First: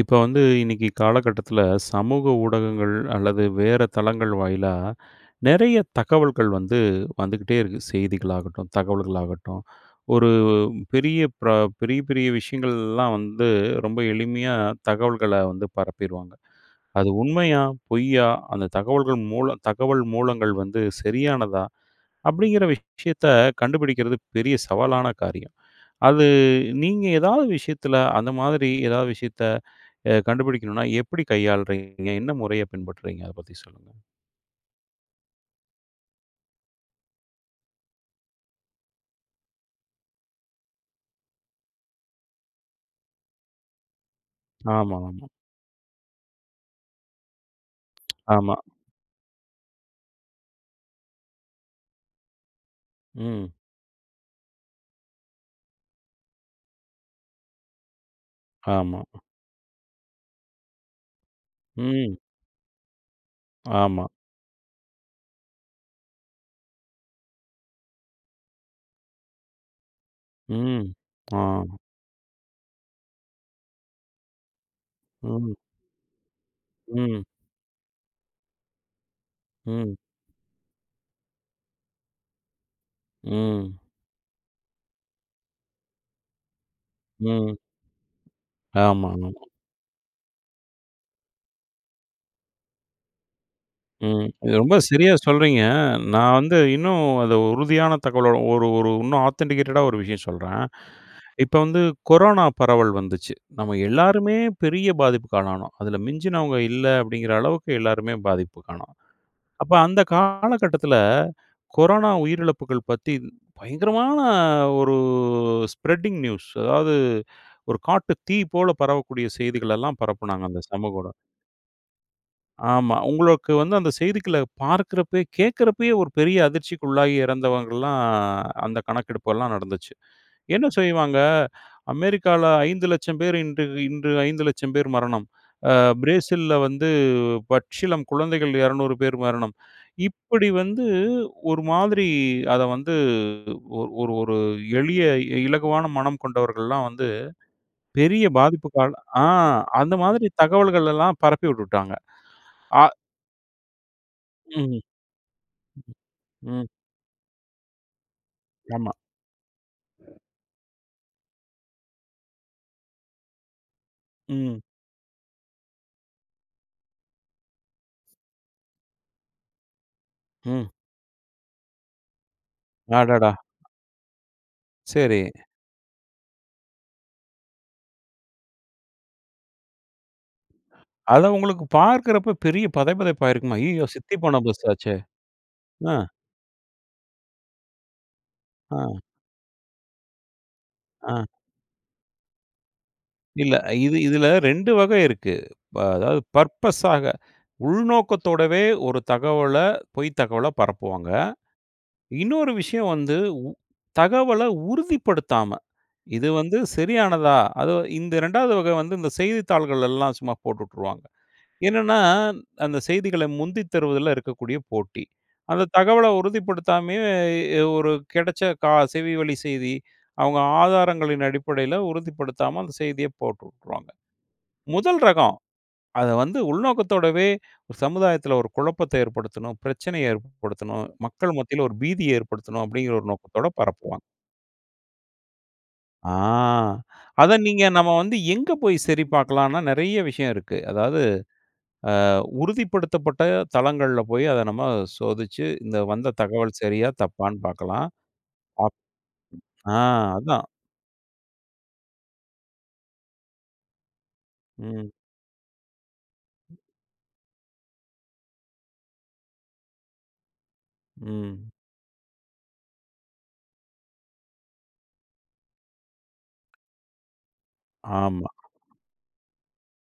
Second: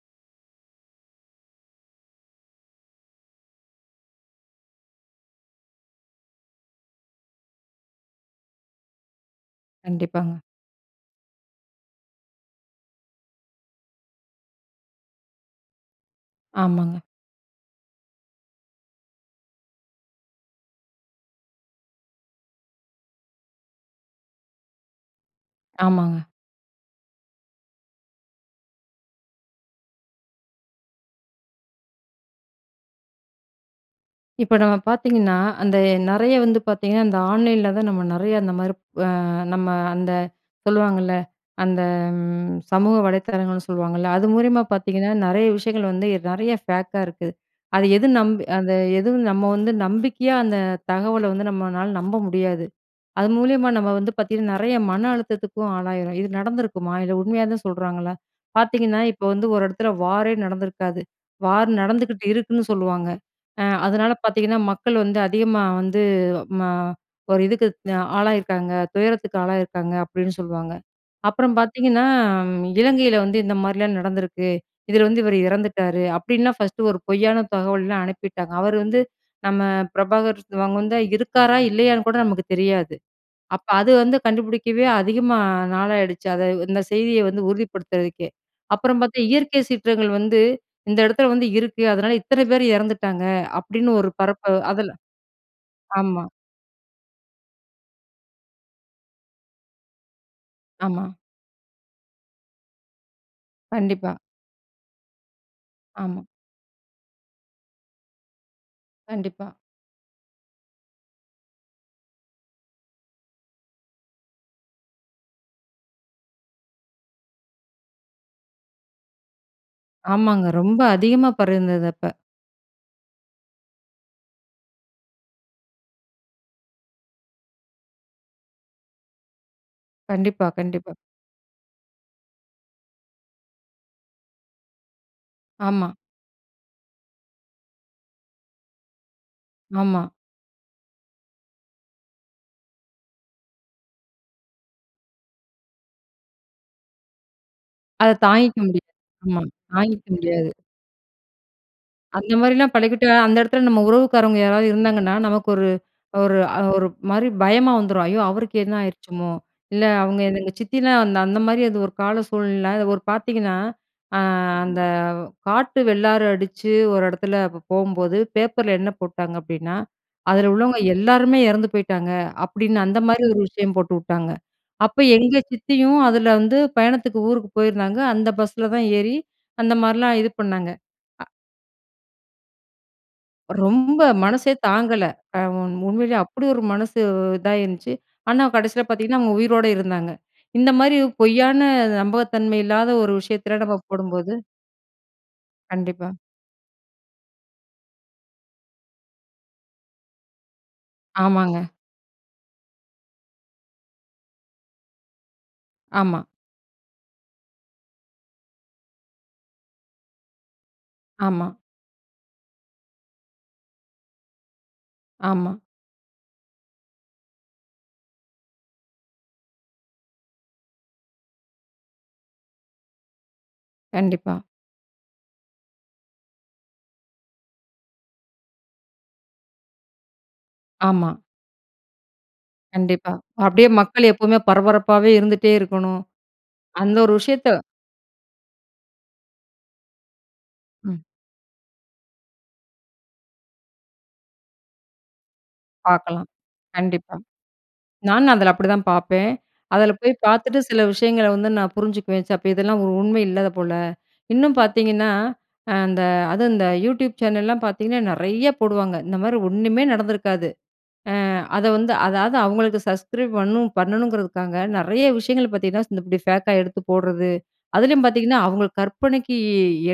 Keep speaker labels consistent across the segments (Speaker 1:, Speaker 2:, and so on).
Speaker 1: இப்ப வந்து இன்னைக்கு காலகட்டத்துல, சமூக ஊடகங்கள் அல்லது வேற தளங்கள் வாயிலா நிறைய தகவல்கள் வந்து, வந்துக்கிட்டே இருக்கு. செய்திகளாகட்டும், தகவல்கள் ஆகட்டும், ஒரு
Speaker 2: கண்டிப்பாங்க.
Speaker 1: பெரிய பர பெரிய பெரிய விஷயங்கள்லாம் வந்து, ரொம்ப எளிமையா தகவல்கள வந்து பரப்பிருவாங்க.
Speaker 2: ஆமாங்க.
Speaker 1: அது உண்மையா? பொய்யா? அந்த தகவல்கள் மூலம் தகவல் மூலங்கள் வந்து சரியானதா? அப்படிங்கிற விஷயத்த கண்டுபிடிக்கிறது பெரிய சவாலான காரியம்!
Speaker 2: ஆமாங்க.
Speaker 1: அது நீங்க எதாவது விஷயத்தில அந்த மாதிரி எதாவது விஷயத்த கண்டுபிடிக்கணும்ன்னா, எப்படி கையாளுறீங்க? என்ன முறைய பின்பற்றுறீங்க? அத பத்தி சொல்லுங்க.
Speaker 2: இப்ப நம்ம பார்த்தீங்கன்னா, அந்த நிறைய வந்து பார்த்தீங்கன்னா, அந்த ஆன்லைன்ல தான் அ நம்ம நிறைய அந்த மாதிரி அ நம்ம அந்த சொல்லுவாங்கள்ல. அந்த ம் சமூக வலைத்தளங்கள்னு சொல்லுவாங்கள்ல. அது மூலியமா
Speaker 1: ஆமா
Speaker 2: பார்த்தீங்கன்னா,
Speaker 1: ஆமா.
Speaker 2: நிறைய விஷயங்கள வந்து நிறைய பேக்கா இருக்கு. அது எது நம்பி
Speaker 1: ஆமா.
Speaker 2: அது எதுவும் நம்ம வந்து நம்பிக்கையா அந்த தகவல வந்து நம்மளால நம்ப முடியாது. அது
Speaker 1: ம்.
Speaker 2: மூலியமா நம்ம வந்து பார்த்தீங்கன்னா, நிறைய மன அழுத்தத்துக்கும் ஆளாயிரோம். இது நடந்திருக்குமா? இல்லை உண்மையா தான் சொல்றாங்களா? பார்த்தீங்கன்னா
Speaker 1: ஆமாம்.
Speaker 2: இப்ப வந்து ஒரு இடத்துல வாரே நடந்திருக்காது. வார்
Speaker 1: ம்.
Speaker 2: நடந்துக்கிட்டு இருக்குன்னு சொல்லுவாங்க. அ
Speaker 1: ஆமா.
Speaker 2: அதனால பார்த்தீங்கணா, மக்கள் வந்து அதிகமா வந்து ம ஒரு இதுக்கு ஆளாகியிருக்காங்க. துயரத்துக்கு ஆளாகி இருக்காங்க அப்படின்னு சொல்லுவாங்க.
Speaker 1: ம்.
Speaker 2: அப்புறம்
Speaker 1: ஆமா.
Speaker 2: பார்த்தீங்கன்னா "இலங்கையில வந்து இந்த மாரிலாம் நடந்திருக்கு. இதில வந்து இவரு
Speaker 1: ம்.
Speaker 2: இறந்துட்டாரு!" அப்படின்னா ஃபர்ஸ்ட்டு ஒரு
Speaker 1: ம்.
Speaker 2: பொய்யான தகவல்லாம் அனுப்பிட்டாங்க. அவரு வந்து நம்ம
Speaker 1: ம்.
Speaker 2: பிரபாகர், அவங்க வந்தா இருக்காரா? இல்லையான்னு கூட நமக்கு தெரியாது? அப்போ
Speaker 1: ம்.
Speaker 2: அது வந்து கண்டுபிடிக்கவே அதிகமா நாளாயிடுச்சு. அதை இந்த செய்திய வந்து
Speaker 1: ம்.
Speaker 2: உறுதிப்படுத்துறதுக்கே! அப்புறம் பார்த்தா
Speaker 1: ஆமாங்க.
Speaker 2: "இயற்கை சீற்றங்கள் வந்து இந்த இடத்தில வந்து இருக்கு. அதனால, இத்தனை பேர் இறந்துட்டாங்க" அப்படின்னு ஒரு
Speaker 1: ம்.
Speaker 2: பரப்ப
Speaker 1: இது ரொம்ப
Speaker 2: அதில
Speaker 1: சரியா சொல்றீங்க.
Speaker 2: ஆமா.
Speaker 1: நான் வந்து இன்னும் அதை உறுதியான தகவல ஒரு ஒரு இன்னும் ஆத்தன்டிகேட்டடா ஒரு விஷயம் சொல்றேன்.
Speaker 2: ஆமா.
Speaker 1: இப்ப வந்து கொரோனா பரவல் வந்துச்சு, நம்ம
Speaker 2: கண்டிப்பா.
Speaker 1: எல்லோருமே பெரிய பாதிப்புக்காலானோம். அதில
Speaker 2: ஆமா.
Speaker 1: மிஞ்சினவங்க இல்ல. அப்படிங்கிற அளவுக்கு எல்லோருமே பாதிப்புக்காணோம்.
Speaker 2: கண்டிப்பா.
Speaker 1: அப்ப அந்த காலகட்டத்துல கொரோனா உயிரிழப்புகள் பத்தி பயங்கரமான ஒரு ஸ்ப்ரெட்டிங் நியூஸ்! அதாவது ஒரு காட்டு தீ போல பரவக்கூடிய செய்திகளெல்லாம் பரப்புனாங்க
Speaker 2: ஆமாங்க.
Speaker 1: அந்த
Speaker 2: ரொம்ப
Speaker 1: சமூகஊடகம்.
Speaker 2: அதிகமா பரவிருந்தது அப்ப.
Speaker 1: ஆமா, உங்களுக்கு வந்து அந்த செய்திகள பார்க்குறப்பயே கேக்குறப்பயே, ஒரு பெரிய அதிர்ச்சிக்குள்ளாகி இறந்தவங்கலாம் அந்த கணக்கெடுப்பெல்லாம் நடந்துச்சு.
Speaker 2: கண்டிப்பா
Speaker 1: என்ன
Speaker 2: கண்டிப்பா.
Speaker 1: செய்வாங்க? "அமெரிக்கால 500000 பேர் இன்று இன்று 500000 பேர் மரணம். அ
Speaker 2: ஆமா.
Speaker 1: பிரேசில்ல வந்து பச்சிளம் குழந்தைகள் 200 பேர் மரணம்"
Speaker 2: ஆமா.
Speaker 1: இப்படி வந்து ஒரு மாதிரி அத வந்து ஒ ஒரு ஒரு எளிய இ இலகுவான மனம் கொண்டவர்கள்லாம் வந்து
Speaker 2: அத
Speaker 1: பெரிய,
Speaker 2: தாங்கிக்க முடியாது.
Speaker 1: பாதிப்புக்காளா ஆ
Speaker 2: ஆமா,
Speaker 1: அந்த
Speaker 2: தாங்கிக்க
Speaker 1: மாதிரி
Speaker 2: முடியாது.
Speaker 1: தகவல்கள் எல்லாம் பரப்பி உட்டுட்டாங்க.
Speaker 2: அந்த மாரிலாம்
Speaker 1: அ.
Speaker 2: பழகிட்டா, அந்த எடத்துல நம்ம உறவுக்காரங்க யாராது
Speaker 1: ம்ஹ்ம்.
Speaker 2: இருந்தாங்கன்னா, நமக்கு ஒரு ஒரு அ
Speaker 1: ம்.
Speaker 2: ஒரு மாரி பயமா வந்துரும். ஐயோ! அவருக்கு என்ன
Speaker 1: ஆமா.
Speaker 2: ஆயிருச்சுமோ? இல்ல அவுங்க எந் எங்க சித்திதான் அந்த அந்த மாதிரி அது ஒரு கால சூழ்நிலைல அத ஒரு பாத்தீங்கன்னா, அ
Speaker 1: ம்.
Speaker 2: அந்த காட்டு வெள்ளாறு அடிச்சு ஒரு எடத்துல போம்போது, பேப்பர்ல என்ன போட்டாங்க அப்டீன்னா, "அதுல
Speaker 1: ம்.
Speaker 2: உள்ளவங்க எல்லாருமே எறந்து போயிட்டாங்க" அப்டின்னு, அந்த மாதிரி
Speaker 1: அடடா!
Speaker 2: ஒரு விஷயம் போட்டு வுட்டாங்க. அப்ப
Speaker 1: செரி.
Speaker 2: எங்க சித்தியும் அதுல வந்து, பயணத்துக்கு ஊருக்கு போயிருந்தாங்க, அந்த பஸ்ல தான் ஏறி அந்த மாரிலாம் இது பண்ணாங்க. அ,
Speaker 1: அத உங்களுக்கு பார்க்கறப்ப பெரிய பதைபதைப்பாயிருக்குமா? ஐய்யயோ!
Speaker 2: ரொம்ப
Speaker 1: சித்தி போன
Speaker 2: மனசே
Speaker 1: பஸ் ஆச்சே.
Speaker 2: தாங்கல. அ உண்
Speaker 1: ஆ.
Speaker 2: உண்மையிலயே அப்டி ஒரு மனசு இதாயிருந்ச்சு. ஆனா கடைசியில
Speaker 1: ஆ.
Speaker 2: பாத்தீங்கன்னா, அவுங்க உயிரோட இருந்தாங்க. இந்த மாரி
Speaker 1: ஆ.
Speaker 2: பொய்யான, நம்பகத்தன்மை இல்லாத ஒரு
Speaker 1: இல்ல.
Speaker 2: விஷயத்துல நம்ம
Speaker 1: இது இதுல
Speaker 2: போடும்போது
Speaker 1: 2 வகை இருக்கு. ப அ
Speaker 2: கண்டிப்பா.
Speaker 1: அதாவது பர்ப்பஸாக, உள்நோக்கத்தோடவே ஒரு தகவல பொய் தகவல பரப்புவாங்க.
Speaker 2: ஆமாங்க.
Speaker 1: இன்னொரு விஷயம் வந்து, உ தகவல உறுதிப்படுத்தாம
Speaker 2: ஆமா.
Speaker 1: இது வந்து சரியானதா? அது இந்த 2வது வகை வந்து இந்த செய்தித்தாள்கள்ல எல்லாம் சும்மா போட்டு உட்டுருவாங்க.
Speaker 2: ஆமா.
Speaker 1: என்னன்னா, அந்த செய்திகள முந்தித் தருவதுல இருக்கக்கூடிய போட்டி.
Speaker 2: ஆமா.
Speaker 1: அந்த தகவல உறுதிப்படுத்தாமயே, எ ஒரு கெடைச்ச கா செவி வழி செய்தி, அவுங்க ஆதாரங்களின் அடிப்படையில உறுதிப்படுத்தாம, அந்த செய்திய போட்டு வுட்ருவாங்க.
Speaker 2: கண்டிப்பா.
Speaker 1: முதல் ரகம். அத வந்து உள்நோக்கத்தோடவே, "சமுதாயத்துல ஒரு குழப்பத்த ஏற்படுத்தணும், பிரச்சனைய ஏற்படுத்தணும்,
Speaker 2: ஆமா.
Speaker 1: மக்கள் மத்தியில ஒரு பீதிய ஏற்படுத்தணும்" அப்டிங்கிற ஒரு
Speaker 2: கண்டிப்பா.
Speaker 1: நோக்கத்தோட
Speaker 2: அப்டியே
Speaker 1: பரப்புவாங்க.
Speaker 2: மக்கள் எப்பவுமே பரபரப்பாவே இருந்துட்டே இருக்கணும்.
Speaker 1: ஆ,
Speaker 2: அந்த ஒரு
Speaker 1: அத
Speaker 2: விஷயத்த
Speaker 1: நீங்க நம்ம வந்து எங்க போய் சரி பாக்கலாம்னா, நெறைய விஷயம் இருக்கு.
Speaker 2: ம்.
Speaker 1: அதாவது ஆ உறுதிப்படுத்தப்பட்ட தளங்கள்ல போயி, அத நம்ம சோதிச்சு இந்த வந்த
Speaker 2: பாக்கலாம்.
Speaker 1: தகவல் சரியா,
Speaker 2: கண்டிப்பா.
Speaker 1: தப்பான்னு பாக்கலாம்.
Speaker 2: நானும் அதுல
Speaker 1: அப்
Speaker 2: அப்டிதான் பாப்பேன்.
Speaker 1: ஆ
Speaker 2: அதுல போய்
Speaker 1: அதான்.
Speaker 2: பாத்துட்டு சில விஷயங்கள வந்து நான் புரிஞ்சுக்குவேன். ச அப்ப இதெல்லாம் ஒரு உண்மை இல்லாத போல. இன்னும்
Speaker 1: ம்.
Speaker 2: பாத்தீங்கன்னா, அ அந்த அதும் அந்த யூடியூப் சேனல்லாம் பாத்தீங்கன்னா, நெறையா போடுவாங்க. இந்த மாரி ஒண்ணுமே நடந்துருக்காது. அ
Speaker 1: ம்.
Speaker 2: அத வந்து அதாது அவுங்களுக்கு சஸ்கிரைப் வரனும், பண்ணணுங்குறதுக்காக, நெறைய விஷயங்கள் பாத்தீங்கன்னா, இந்த இப்டி ஃபேக்கா எடுத்து போட்றது, அதுலயும்
Speaker 1: ஆமா.
Speaker 2: பாத்தீங்கன்னா, அவுங்களு கற்பனைக்கு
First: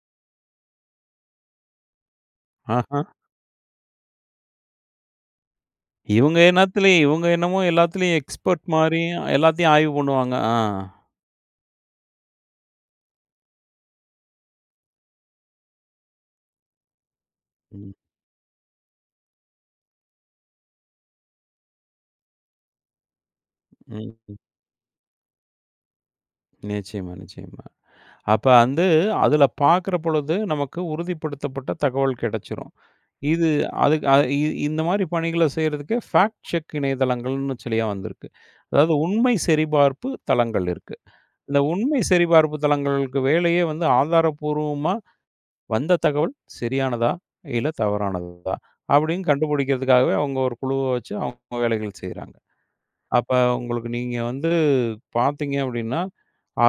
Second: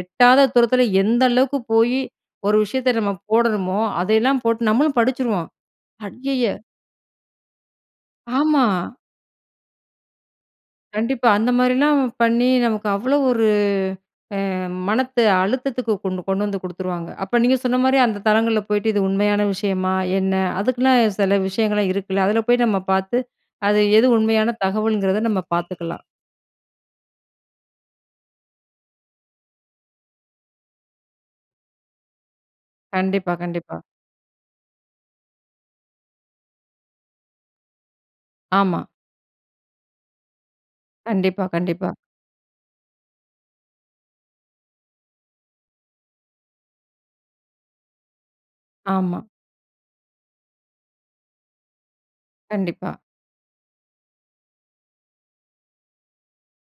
Speaker 2: எட்டாத தூரத்துல, எந்த அளவுக்கு போயி, ஒரு விஷயத்த
Speaker 1: ஆஹ.
Speaker 2: நம்ம போடணுமோ, அதயெல்லாம் போட்டு, நம்மளும் படிச்சுருவோம்
Speaker 1: இவுங்க
Speaker 2: ஐய்யய்ய!
Speaker 1: என்னாத்துல! இவுங்க என்னமோ எல்லாத்துலையும் எக்ஸ்பெர்ட்
Speaker 2: ஆமா.
Speaker 1: மாரியும், எல்லாத்தையும் ஆய்வு பண்ணுவாங்க. ஆ.
Speaker 2: கண்டிப்பா. அந்த மாரிலாம் வ பண்ணி, நமக்கு அவ்ளோ ஒரு அ மன அழுத்தத்துக்கு கொண்டு கொண்டு வந்து குடுத்துருவாங்க. அப்ப நீங்க சொன்ன
Speaker 1: ம்.
Speaker 2: மாரி, அந்த தளங்கள்ல போய்ட்டு இது உண்மையான விஷயமா? என்ன? அதுக்குன்னே செல விஷயங்கள்லாம் இருக்குல! அதுல போய் நம்ம பாத்து, அது எது
Speaker 1: ம் ம்.
Speaker 2: உண்மையான தகவல்ங்கிறத நம்ம பாத்துக்கலாம்.
Speaker 1: நிச்சயமா, நிச்சயமா. அப்ப வந்து அதில பாக்கிற பொழுது நமக்கு உறுதிப்படுத்தப்பட்ட தகவல் கெடைச்சுரும்.
Speaker 2: கண்டிப்பா,
Speaker 1: இது
Speaker 2: கண்டிப்பா.
Speaker 1: அதுக்கு அது இ இந்த மாரி பணிகளை செய்யறதுக்கு ஃபேக்ட் செக் இணையதளங்கள்னு சில வந்திருக்கு.
Speaker 2: ஆமா.
Speaker 1: அதாவது உண்மை சரிபார்ப்பு தளங்கள் இருக்கு.
Speaker 2: கண்டிப்பா,
Speaker 1: இந்த
Speaker 2: கண்டிப்பா.
Speaker 1: உண்மை சரிபார்ப்பு தளங்களுக்கு வேலையே வந்து ஆதாரப்பூர்வமா வந்த தகவல் சரியானதா, இல்ல தவறானதா,
Speaker 2: ஆமா.
Speaker 1: அப்டின்னு கண்டுபிடிக்கிறதுக்காகவே அவங்க ஒரு குழுவை வச்சு அவங்க வேலைகள் செய்றாங்க.
Speaker 2: கண்டிப்பா.
Speaker 1: அப்ப உங்களுக்கு நீங்க வந்து பார்த்தீங்க அப்டின்னா,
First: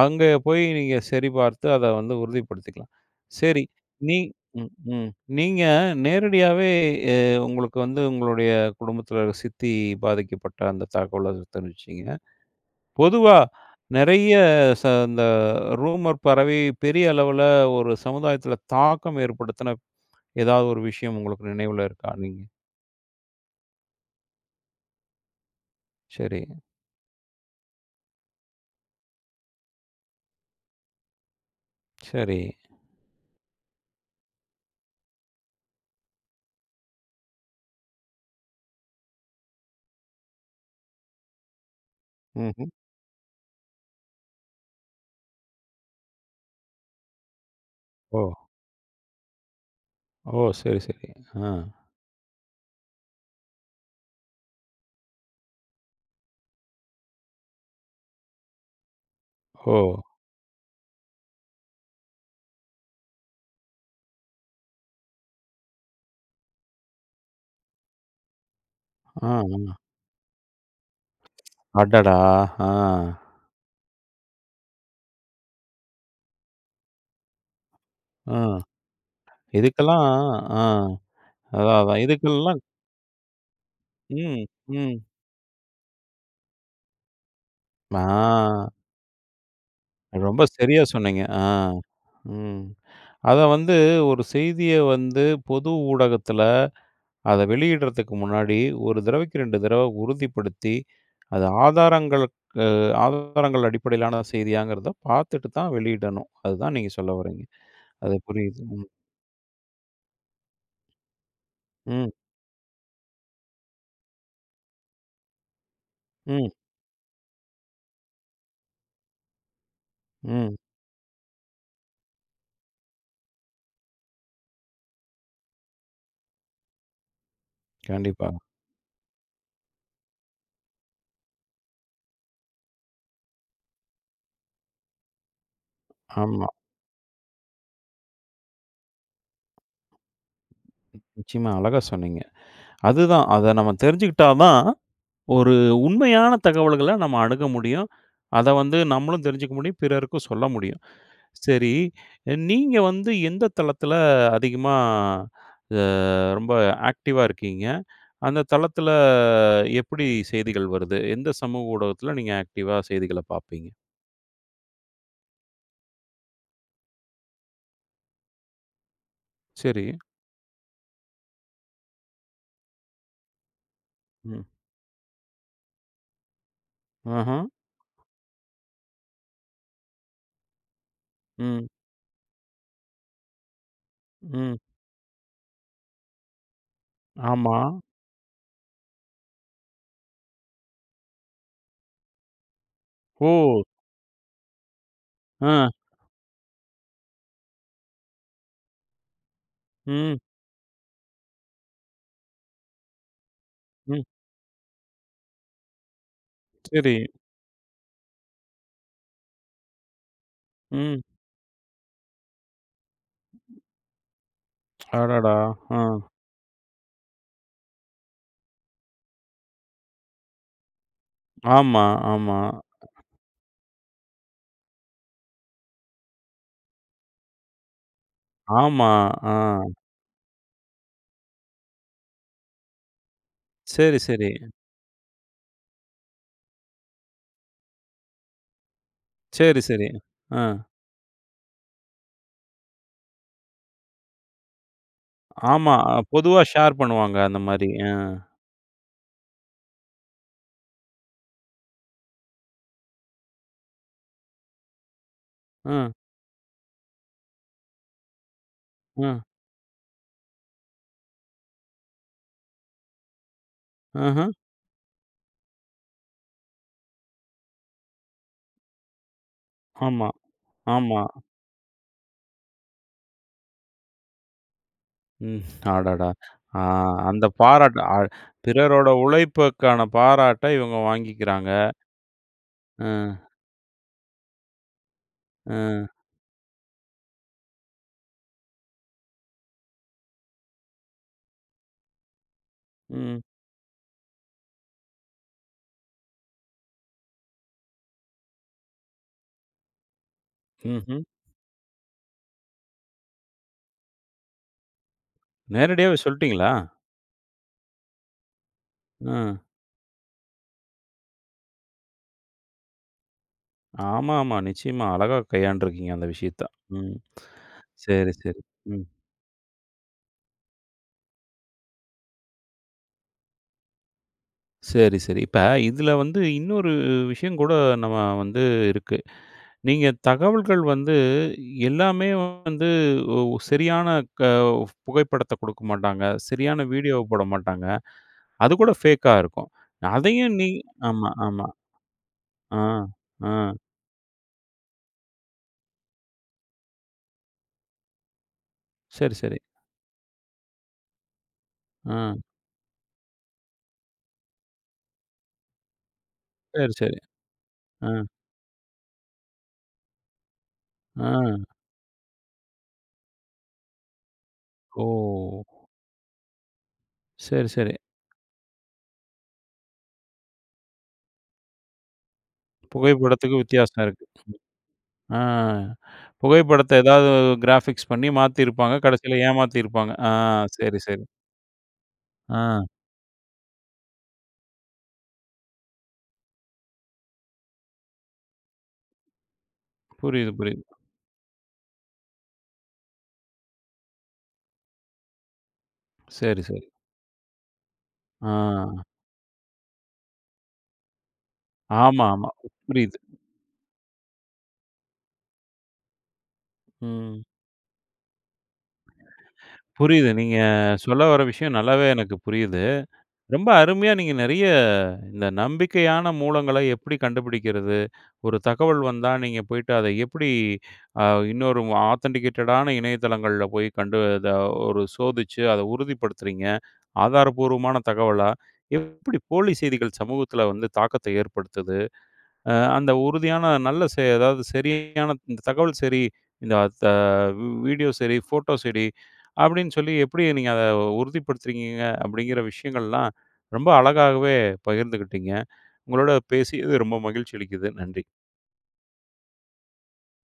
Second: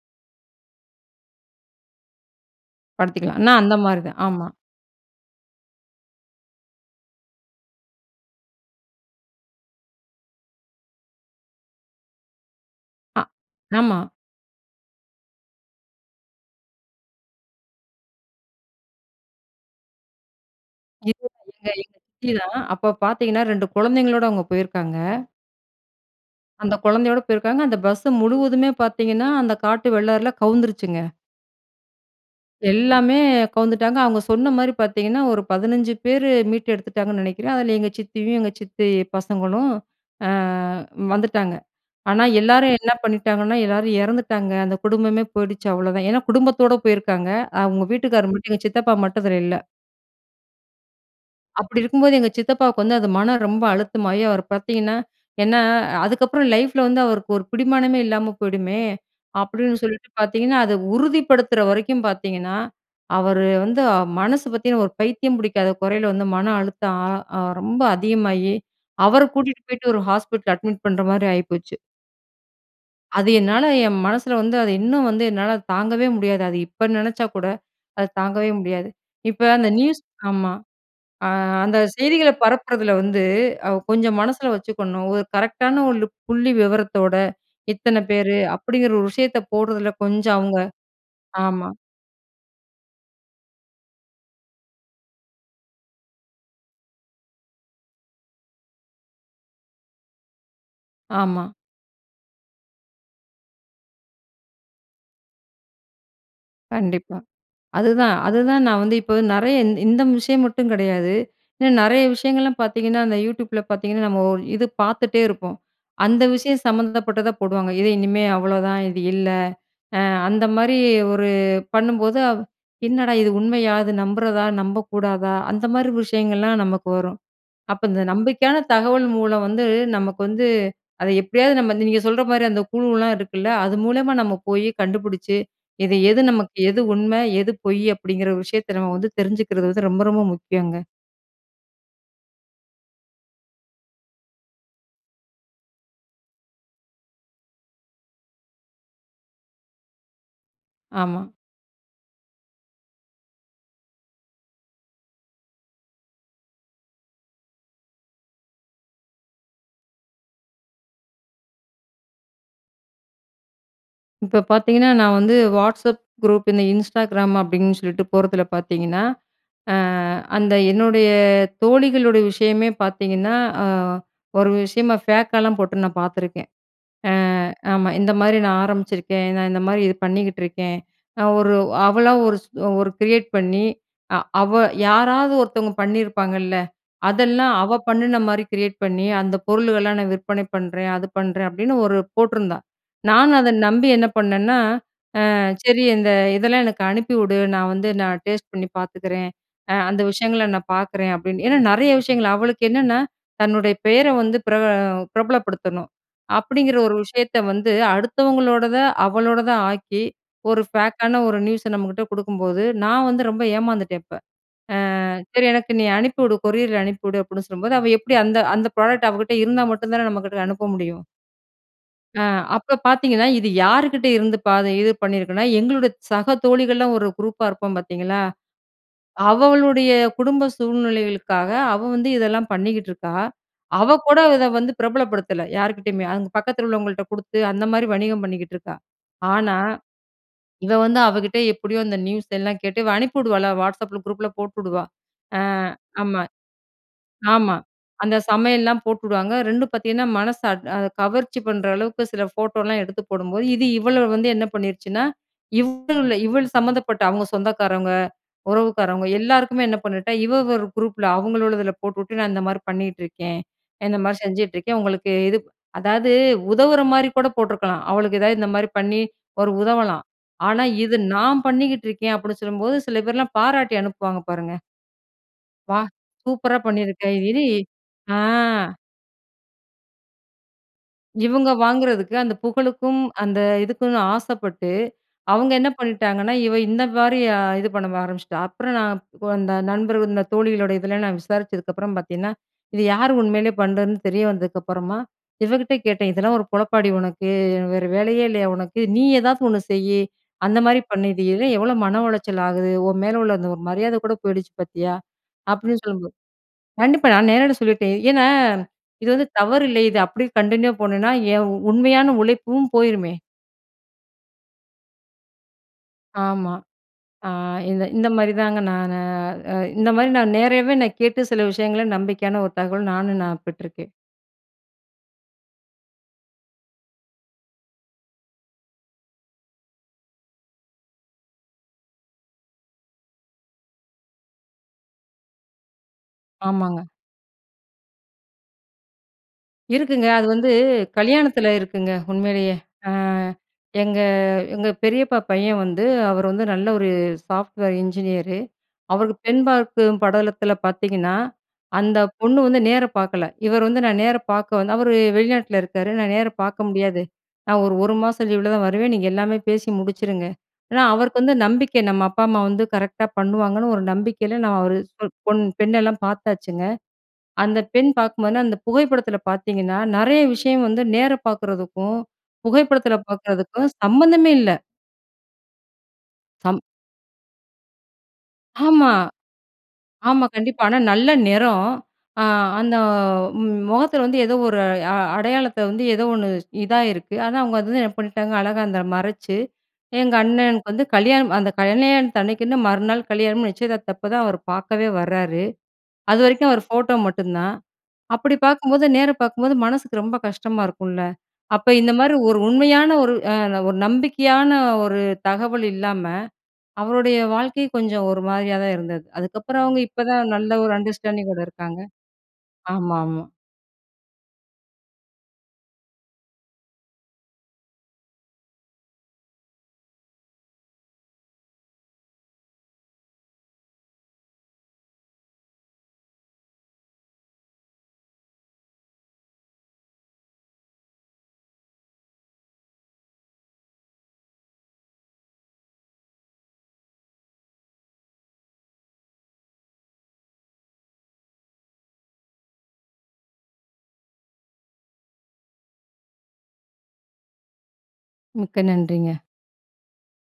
Speaker 1: அங்கே போய் நீங்க சரிபார்த்து அத வந்து உறுதிப்படுத்திக்கலாம்.
Speaker 2: படுத்திக்கலாம். ஆனா
Speaker 1: சரி
Speaker 2: அந்த மாதிரி
Speaker 1: நீ
Speaker 2: தான். ஆமா.
Speaker 1: ம், ம். நீங்க நேரடியாவே அ உங்களுக்கு வந்து உங்களுடைய குடும்பத்தில சித்தி பாதிக்கப்பட்ட அந்த தகவலை தெரிவிச்சீங்க.
Speaker 2: ஆ,
Speaker 1: பொதுவா
Speaker 2: ஆமா.
Speaker 1: நெறைய ச இந்த ரூமர் பறவை பெரிய அளவில ஒரு சமுதாயத்தில தாக்கம் ஏற்படுத்தின எதாவது ஒரு விஷயம்
Speaker 2: எங்க
Speaker 1: உங்களுக்கு
Speaker 2: எங்க
Speaker 1: நினைவில
Speaker 2: எங்க
Speaker 1: இருக்கா?
Speaker 2: சித்தி
Speaker 1: நீங்க.
Speaker 2: தான். அப்போ பார்த்தீங்கன்னா 2 கொழந்தைங்களோட அவங்க போயிருக்காங்க.
Speaker 1: சரி.
Speaker 2: அந்த கொழந்தையோட போயிருக்காங்க. அந்த பஸ்ஸு முழுவதுமே பார்த்தீங்கன்னா, அந்த காட்டு வெள்ளாறுல கவுந்துருச்சுங்க.
Speaker 1: சரி.
Speaker 2: எல்லாமே, கவுந்துட்டாங்க. அவங்க சொன்ன மாரி பார்த்தீங்கன்னா, ஒரு 15 பேரு, மீட்டெடுத்துட்டாங்கன்னு நினைக்கிறேன். அதுல எங்க சித்தியும், எங்க சித்தி பசங்களும், அ வந்துட்டாங்க. ஆனா,
Speaker 1: ம்ஹ்ம்.
Speaker 2: எல்லாரும் என்ன பண்ணிட்டாங்கன்னா, எல்லாரும் இறந்துட்டாங்க, அந்த குடும்பமே போயிடுச்சு, அவ்வளோதான். ஏன்னா, குடும்பத்தோட போயிருக்காங்க. அவங்க வீட்டுக்காரர்
Speaker 1: ஓ!
Speaker 2: மட்டும், எங்க சித்தப்பா மட்டும், அதுல இல்ல.
Speaker 1: ஓ! சரி, சரி. ஆ.
Speaker 2: அப்படி இருக்கும்போது, எங்க சித்தப்பாவுக்கு வந்து அது, மனம் ரொம்ப அழுத்தமாகி அவர் பார்த்தீங்கன்னா, ஏன்னா, அதுக்கப்புறம் லைஃப்புல வந்து, அவருக்கு ஒரு பிடிமானமே இல்லாம போயிடுமே.
Speaker 1: ஓ!
Speaker 2: அப்படின்னு சொல்லிட்டு பார்த்தீங்கன்னா, அத உறுதிப்படுத்துற வரைக்கும் பார்த்தீங்கன்னா, அவரு வந்து, அ மனசு பார்த்தீங்கன்னா, ஒரு பைத்தியம் பிடிக்காத குறையில வந்து, மன அழுத்தம் அ அ ரொம்ப அதிகமாகி, அவர
Speaker 1: ஆ,
Speaker 2: கூட்டிட்டு
Speaker 1: ஆமா.
Speaker 2: போய்ட்டு, ஒரு ஹாஸ்பிட்டல்ல அட்மிட் பண்ணுற மாரி ஆயிப்போச்சு.
Speaker 1: அடடா! ஆ.
Speaker 2: அது என்னால என் மனசுல வந்து, அது இன்னும் வந்து என்னாலத் தாங்கவே முடியாது. அது இப்ப நினைச்சா கூட, அத
Speaker 1: அ.
Speaker 2: தாங்கவே முடியாது. இப்ப அந்த நியூஸ்,
Speaker 1: இதுக்கெல்லாம், ஆ,
Speaker 2: ஆமா.
Speaker 1: ஆ.
Speaker 2: ஆ அந்த
Speaker 1: அதான், அதான்.
Speaker 2: செய்திகள
Speaker 1: இதுக்கெல்லாம்
Speaker 2: பரப்புரதுல வந்து, அ கொஞ்சம்
Speaker 1: ம்,
Speaker 2: மனசுல
Speaker 1: ம்.
Speaker 2: வச்சுக்கணும். ஒரு கரெக்டான ஒரு லு, புள்ளி விவரத்தோட, இத்தன பேரு,
Speaker 1: நான்.
Speaker 2: அப்படிங்கிற ஒரு விஷயத்த போடுறதுல, கொஞ்சம்
Speaker 1: ரொம்ப
Speaker 2: அவுங்க.
Speaker 1: சரியா சொன்னீங்க. ஆ,
Speaker 2: ஆமா.
Speaker 1: ம். அத வந்து, ஒரு செய்திய வந்து, பொது ஊடகத்துல, அத வெளியிடுறதுக்கு முன்னாடி, ஒரு தடவைக்கு 2 தடவ உறுதிப்படுத்தி, அத
Speaker 2: ஆமா.
Speaker 1: ஆதாரங்களுக்கு, அ ஆதாரங்கள் அடிப்படையிலான செய்தியாங்கிறத, பார்த்துட்டு தான் வெளியிடணும். அதுதான் நீங்க
Speaker 2: கண்டிப்பா.
Speaker 1: சொல்லவறீங்க. அது
Speaker 2: அதுதான்.
Speaker 1: புரியுது,
Speaker 2: அதுதான் நான்
Speaker 1: ம்.
Speaker 2: வந்து இப்ப, நிறைய இந், இந்த விஷயம் மட்டும் கிடையாது. இன்னும் நிறைய
Speaker 1: ம்.
Speaker 2: விஷயங்கள்லாம் பார்த்தீங்கன்னா, அந்த Youtubeல பார்த்தீங்கன்னா, நம்ம ஓ இது பார்த்துட்டே இருப்போம். அந்த
Speaker 1: ம்.
Speaker 2: விஷயம் சம்மந்தப்பட்டதா போடுவாங்க. இது, இனிமே அவ்வளோதான். இது இல்ல. அ அந்த
Speaker 1: ம்.
Speaker 2: மாரி, ஒரு பண்ணும்போது, அ என்னடா இது உண்மையா? அது நம்புறதா, நம்பக்கூடாதா? அந்த மாரி விஷயங்கள்லாம், நமக்கு வரும். அப்போ, இந்த
Speaker 1: கண்டிப்பா.
Speaker 2: நம்பிக்கையான தகவல் மூலம் வந்து, நமக்கு வந்து, அத எப்படியாவது நம்ம இந்த, நீங்க சொல்ற மாரி அந்த குழுலாம் இருக்குல்ல? அது மூலமா நம்ம போயி, கண்டுபிடிச்சி, இது எது
Speaker 1: ஆமா.
Speaker 2: நமக்கு, எது உண்ம, எது பொய்யி அப்படிங்கிற ஒரு விஷயத்த, நம்ம வந்து தெரிஞ்சுக்கிறது வந்து, ரொம்ப, ரொம்ப முக்கியம்ங்க.
Speaker 1: நிச்சயமா, அழகாக சொன்னீங்க. அதுதான், அத நம்ம தெரிஞ்சுக்கிட்டா தான், ஒரு உண்மையான தகவல்கள, நம்ம அணுக முடியும். அத வந்து, நம்மளும் தெரிஞ்சுக்க முடியும், பிறருக்கும் சொல்ல முடியும்.
Speaker 2: ஆமா.
Speaker 1: சரி, நீங்க வந்து எந்த தளத்துல, அதிகமா, அ ரொம்ப ஆக்டிவாக இருக்கீங்க? அந்த தளத்துல, எப்படி செய்திகள் வருது? எந்த சமூக ஊடகத்துல, நீங்க ஆக்டிவாக செய்திகள பார்ப்பீங்க?
Speaker 2: இப்ப பார்த்தீங்கன்னா, நான் வந்து Whatsapp குரூப், இந்த Instagram அப்டின்னு சொல்லிட்டு போறதில பார்த்தீங்கன்னா. அ
Speaker 1: சரி.
Speaker 2: அந்த என்னுடைய தோழிகளுடைய விஷயமே பார்த்தீங்கன்னா, அ
Speaker 1: ம்.
Speaker 2: ஒரு விஷயமா, ஃபேக்காலாம் போட்டு நான் பார்த்துருக்கேன். அ
Speaker 1: ஆஹ.
Speaker 2: ஆமா. இந்த மாதிரி நான் ஆரம்பிச்சிருக்கேன். நான் இந்த மாதிரி இது பண்ணிக்கிட்டு இருக்கேன். நான் ஒரு,
Speaker 1: ம்.
Speaker 2: அவளா ஒரு, ஒரு கிரியேட் பண்ணி அ அவ
Speaker 1: ம்.
Speaker 2: யாராவது ஒருத்தங்க பண்ணிருப்பாங்கல்ல. அதெல்லாம்
Speaker 1: ஆமா.
Speaker 2: அவள் பண்ணுன மாதிரி கிரியேட் பண்ணி, அந்த பொருளுகல்லாம் நான் விற்பனை பண்ணுறேன். அது பண்ணுறேன். அப்டின்னு ஒரு போட்டிருந்தா. நானும் அத
Speaker 1: ஓ!
Speaker 2: நம்பி என்ன பண்ணன்னா, அ
Speaker 1: அ.
Speaker 2: சரி, இந்த இதெல்லாம் எனக்கு அனுப்பி வுடு. நான் வந்து நான் டேஸ்ட் பண்ணி பார்த்துக்கிறேன். அ அந்த
Speaker 1: ம்.
Speaker 2: விஷயங்கள நான் பார்க்குறேன். அப்டின்னு ஏன்னா நெறைய விஷயங்கள், அவளுக்கு என்னென்னா, தன்னுடைய
Speaker 1: ம்.
Speaker 2: பேர வந்து பிரபல பிரபலப்படுத்தணும். அப்டீங்குற
Speaker 1: சரி.
Speaker 2: ஒரு விஷயத்த வந்து அடுத்தவங்களோடத அவளோடதா ஆக்கி, ஒரு
Speaker 1: ம்.
Speaker 2: ஃபேக்கான ஒரு நியூஸ நம்மகிட்ட கொடுக்கும்போது, நான் வந்து ரொம்ப ஏமாந்துட்டேன் இப்ப. அ
Speaker 1: அடடா.
Speaker 2: சரி எனக்கு
Speaker 1: அ.
Speaker 2: நீ அனுப்பிவுடு, கொரியர்ல அனுப்பி வுடு அப்படின்னு சொல்லும்போது, அவள் எப்படி அந்த அந்த ப்ராடக்ட் அவகிட்ட இருந்தா மட்டும் தான நம்ம கிட்ட அனுப்ப முடியும்?
Speaker 1: ஆமா.
Speaker 2: அ
Speaker 1: ஆமா.
Speaker 2: அப்ப பார்த்தீங்கன்னா, இது யாருகிட்ட இருந்து பாத இது பண்ணியிருக்குன்னா எங்களோட சக தோழிகள்லாம் ஒரு குரூப்பா இருப்போம் பார்த்தீங்களா.
Speaker 1: ஆமா. அ.
Speaker 2: அவளுடைய குடும்ப சூழ்நிலைகளுக்காக அவள் வந்து இதெல்லாம் பண்ணிக்கிட்டுருக்கா.
Speaker 1: சரி,
Speaker 2: அவள் கூட
Speaker 1: சரி.
Speaker 2: இத வந்து பிரபலப்படுத்தல, யார்க்கிட்டயுமே. அங்க பக்கத்தில் உள்ளவங்கள்ட்ட கொடுத்து. அந்த மாதிரி வணிகம் பண்ணிக்கிட்டு இருக்கா. ஆனா,
Speaker 1: சரி, சரி. அ.
Speaker 2: இவள் வந்து அவ கிட்ட எப்படியோ அந்த நியூஸ் எல்லாம் கேட்டு, இவள் அனுப்பி விடுவால்ல, Whatsappல குரூப்பில போட்டுடுவா. அ
Speaker 1: ஆமா.
Speaker 2: ஆமா.
Speaker 1: பொதுவா ஷேர் பண்ணுவாங்க. அந்த
Speaker 2: ஆமா.
Speaker 1: மாதிரி. அ.
Speaker 2: அந்த சமையல்லாம் போட்டுடுவாங்க. ரெண்டும் பார்த்தீங்கன்னா மனச அ கவர்ச்சி பண்ணுற அளவுக்கு சில ஃபோட்டோலாம் எடுத்து போடும்போது, இது இவள வந்து என்ன பண்ணிருச்சுனா,
Speaker 1: அ.
Speaker 2: இவள் இவள் சம்மந்தப்பட்ட, அவங்க சொந்தக்காரங்க, உறவுக்காரவங்க,
Speaker 1: அ.
Speaker 2: எல்லாருக்குமே என்ன பண்ணிட்டா, இவள் ஒரு குரூப்பில அவங்கள உள்ளதில போட்டுட்டு. நான் இந்த மாதிரி பண்ணிட்டுருக்கேன். இந்த மாதிரி
Speaker 1: ஆஹ.
Speaker 2: செஞ்சுட்ருக்கேன், உங்களுக்கு இது. அதாவது உதவுற மாதிரி கூட போட்ருக்கலாம். அவளுக்கு எதாவது இந்த மாதிரி பண்ணி, ஒரு உதவலாம்.
Speaker 1: ஆமா.
Speaker 2: ஆனா, இது
Speaker 1: ஆமா.
Speaker 2: நான் பண்ணிக்கிட்டு இருக்கேன், அப்படின்னு சொல்லும்போது சில பேர்லாம் பாராட்டி அனுப்புவாங்க பாருங்க.
Speaker 1: ம்.
Speaker 2: "வா
Speaker 1: அடடா!
Speaker 2: சூப்பரா
Speaker 1: அ
Speaker 2: பண்ணியிருக்க!"
Speaker 1: அந்த
Speaker 2: இது
Speaker 1: பாராட்ட அ
Speaker 2: ஆ!
Speaker 1: பிறரோட உழைப்புக்கான பாராட்ட இவங்க வாங்கிக்கிறாங்க!
Speaker 2: இவங்க வாங்குறதுக்கு, அந்த புகழுக்கும்.
Speaker 1: அ.
Speaker 2: அந்த இதுக்குன்னு ஆசப்பட்டு. அவங்க என்ன
Speaker 1: அ.
Speaker 2: பண்ணிட்டாங்கன்னா, இவ இந்த மாதிரி அ இது பண்ண ஆரம்பிச்சிட்டா, அப்புறம் நான் அந்த நண்பர்கள், இந்த தோழிகளோட இதில நான் விசாரித்ததுக்கப்புறம் பார்த்தீங்கன்னா, இது யாரு
Speaker 1: ம்.
Speaker 2: உண்மலேயே பண்ணுறதுன்னு தெரிய வந்ததுக்கு அப்புறமா, இவகிட்ட கேட்டேன். "இதெல்லாம் ஒரு பொழப்பாடி உனக்கு! வேறு வேலையே இல்லையா உனக்கு? நீ ஏதாவது ஒன்னு செய். அந்த மாதிரி
Speaker 1: ம்ஹம்.
Speaker 2: பண்ணு. இது எ எவ்ளோ மன உளைச்சல் ஆகுது, உன் மேல உள்ள அந்த ஒரு மரியாத கூட போயிடுச்சு பார்த்தியா?" அப்படின்னு
Speaker 1: நேரடியாவே
Speaker 2: சொல்லும்போது.
Speaker 1: சொல்டீங்களா?
Speaker 2: கண்டிப்பா, நான் நேரில சொல்லிட்டேன். ஏன்னா இது வந்து
Speaker 1: அ.
Speaker 2: தவறு இல்ல இது அப்படியே கன்டின்யூ போணுன்னா ஏன் உண்மையான உழைப்பும் போயிருமே!
Speaker 1: ஆமாமா. நிச்சயமா அழகாக கையாண்டுருக்கீங்க, அந்த விஷயத்த.
Speaker 2: ஆமா.
Speaker 1: ம்.
Speaker 2: அ இந்த இந்த
Speaker 1: சரி,
Speaker 2: மாரி
Speaker 1: சரி.
Speaker 2: தாங்க.
Speaker 1: ம்.
Speaker 2: நானு இந்த மாரி நா நேரவே நான் கேட்டு சில விஷயங்கள நம்பிக்கையான ஒரு தகவல் நானும் நான் பெற்றுக்கேன்.
Speaker 1: சரி சரி. இப்ப இதில வந்து இன்னொரு விஷயங்கூட நம்ம வந்து இருக்கு. நீங்க தகவல்கள் வந்து, எல்லாமே வந்து ஒ சரியான க புகைப்படத்தை குடுக்க மாட்டாங்க. சரியான
Speaker 2: ஆமாங்க.
Speaker 1: வீடியோவ போட மாட்டாங்க. அது கூட ஃபேக்காக இருக்கும்.
Speaker 2: இருக்குங்க. அது
Speaker 1: அதையும் நீ
Speaker 2: வந்து
Speaker 1: ஆமா
Speaker 2: கல்யாணத்தில
Speaker 1: ஆமா.
Speaker 2: இருக்குங்க, உண்மைலயே.
Speaker 1: ஆ,
Speaker 2: அ
Speaker 1: ஆ.
Speaker 2: எங்க எங்க பெரியப்பா பையன் வந்து அவர் வந்து நல்ல ஒரு சாஃப்ட்வேர் இன்ஜினியரு.
Speaker 1: சரி,
Speaker 2: அவருக்கு
Speaker 1: சரி.
Speaker 2: பெண் பார்க்கும் படலத்தில பார்த்தீங்கணா, அந்த
Speaker 1: ஆ.
Speaker 2: பொண்ணு வந்து நேர பார்க்கல. இவர் வந்து நான் நேர பார்க்க வந்து, அவரு வெளிநாட்டில இருக்காரு. நா நேர பார்க்க
Speaker 1: சரி, சரி.
Speaker 2: முடியாது. நா ஒரு
Speaker 1: ஆ.
Speaker 2: 1 மாசம் லீவுல தான் வருவேன். நீங்க எல்லாமே பேசி முடிச்சுருங்க. ஏன்னா அவருக்கு வந்து
Speaker 1: ஆ.
Speaker 2: நம்பிக்கை. நம்ம அப்பா அம்மா வந்து கரெக்ட்டா பண்ணுவாங்கன்னு ஒரு நம்பிக்கைல, நான் ஒரு
Speaker 1: ஓ!
Speaker 2: பொண் பெண்ணெல்லாம் பார்த்தாச்சுங்க.
Speaker 1: சரி,
Speaker 2: அந்த
Speaker 1: சரி.
Speaker 2: பெண் பாக்கும்போதுனா அந்த புகைப்படத்தில பார்த்தீங்கன்னா. நிறைய விஷயம் வந்து நேர பாக்கறதுக்கும், புகைப்படத்தில
Speaker 1: புகைப்படத்துக்கு
Speaker 2: பாக்குறதுக்கும்
Speaker 1: வித்தியாசம் இருக்கு.
Speaker 2: சம்மந்தமே இல்ல.
Speaker 1: ஆ
Speaker 2: சம்
Speaker 1: புகைப்படத்த ஏதாவது அ கிராஃபிக்ஸ் பண்ணி மாத்தியிருப்பாங்க.
Speaker 2: ஆமா
Speaker 1: கடைசில ஏமாத்தியிருப்பாங்க. அ.
Speaker 2: ஆமா, கண்டிப்பா. ஆனா
Speaker 1: சரி, சரி.
Speaker 2: நல்ல நிறம். அ
Speaker 1: ஆ.
Speaker 2: அந்த முகத்தில வந்து ஏதோ ஒரு அ அடையாளத்த வந்து, ஏதோ ஒண்ணு இதாயிருக்கு. ஆனா அவுங்க அது வந்து என்ன பண்ணிட்டாங்க. அழகா அத மறைச்சு, எங்க
Speaker 1: புரியுது, புரியுது.
Speaker 2: அண்ணனுக்கு வந்து கல்யாணம். அந்த கல்யாணத்தன்னைக்குன்னு, மறுநாள் கல்யாணம். நிச்சயதார்த்தப்பதான் அவர் பார்க்கவே வரார்.
Speaker 1: சரி,
Speaker 2: அதுவரைக்கும் அவர்
Speaker 1: சரி.
Speaker 2: ஃபோட்டோ மட்டும்தான். அப்டி
Speaker 1: ஆ.
Speaker 2: பாக்கும்போது, நேர பார்க்கும்போது மனசுக்கு ரொம்ப கஷ்டமா இருக்கும்ல. அப்ப, இந்த
Speaker 1: ஆமா,
Speaker 2: மாரி
Speaker 1: ஆமா.
Speaker 2: ஒரு உண்மையான,
Speaker 1: புரியுது.
Speaker 2: ஒரு ஒரு நம்பிக்கையான ஒரு தகவல் இல்லாம அவருடைய
Speaker 1: ம்.
Speaker 2: வாழ்க்கை கொஞ்சம் ஒரு மாதிரியா தான் இருந்தது. அதுக்கப்புறம் அவுங்க
Speaker 1: புரியுது.
Speaker 2: இப்பதான்
Speaker 1: நீங்க
Speaker 2: நல்ல ஒரு
Speaker 1: சொல்ல வர
Speaker 2: அண்டர்ஸ்டாண்டிங்கோட
Speaker 1: விஷயம்
Speaker 2: இருக்காங்க.
Speaker 1: நல்லாவே எனக்கு புரியுது.
Speaker 2: ஆமாமா.
Speaker 1: ரொம்ப அருமையா நீங்க நிறைய இந்த நம்பிக்கையான மூலங்கள எப்படி கண்டுபிடிக்கிறது? ஒரு தகவல் வந்தா நீங்க போய்ட்டு அத எப்படி அ இன்னொரு ஆதென்டிகேட்டடான இணையதளங்கள்ல போய் கண்டு அத ஒரு சோதித்து அத உறுதிப்படுத்துறீங்க? ஆதாரப்பூர்வமான தகவலா? எப்படி போலி செய்திகள் சமூகத்தில வந்து தாக்கத்த ஏற்படுத்துது? அ அந்த உறுதியான நல்ல, ச அதாவது சரியான தகவல் சரி. இந்த த அ வீடியோ சரி. ஃபோட்டோ சரி. அப்படின்னு சொல்லி எப்படி நீங்கள் அதை உறுதிப்படுத்துறுங்கீங்க? அப்படிங்கிற விஷயங்கள்லாம் ரொம்ப அழகாகவே பகிர்ந்துகிட்டிங்க. உங்களோட பேசியது ரொம்ப மகிழ்ச்சி அளிக்குது. நன்றி.
Speaker 2: மிக்க நன்றிங்க.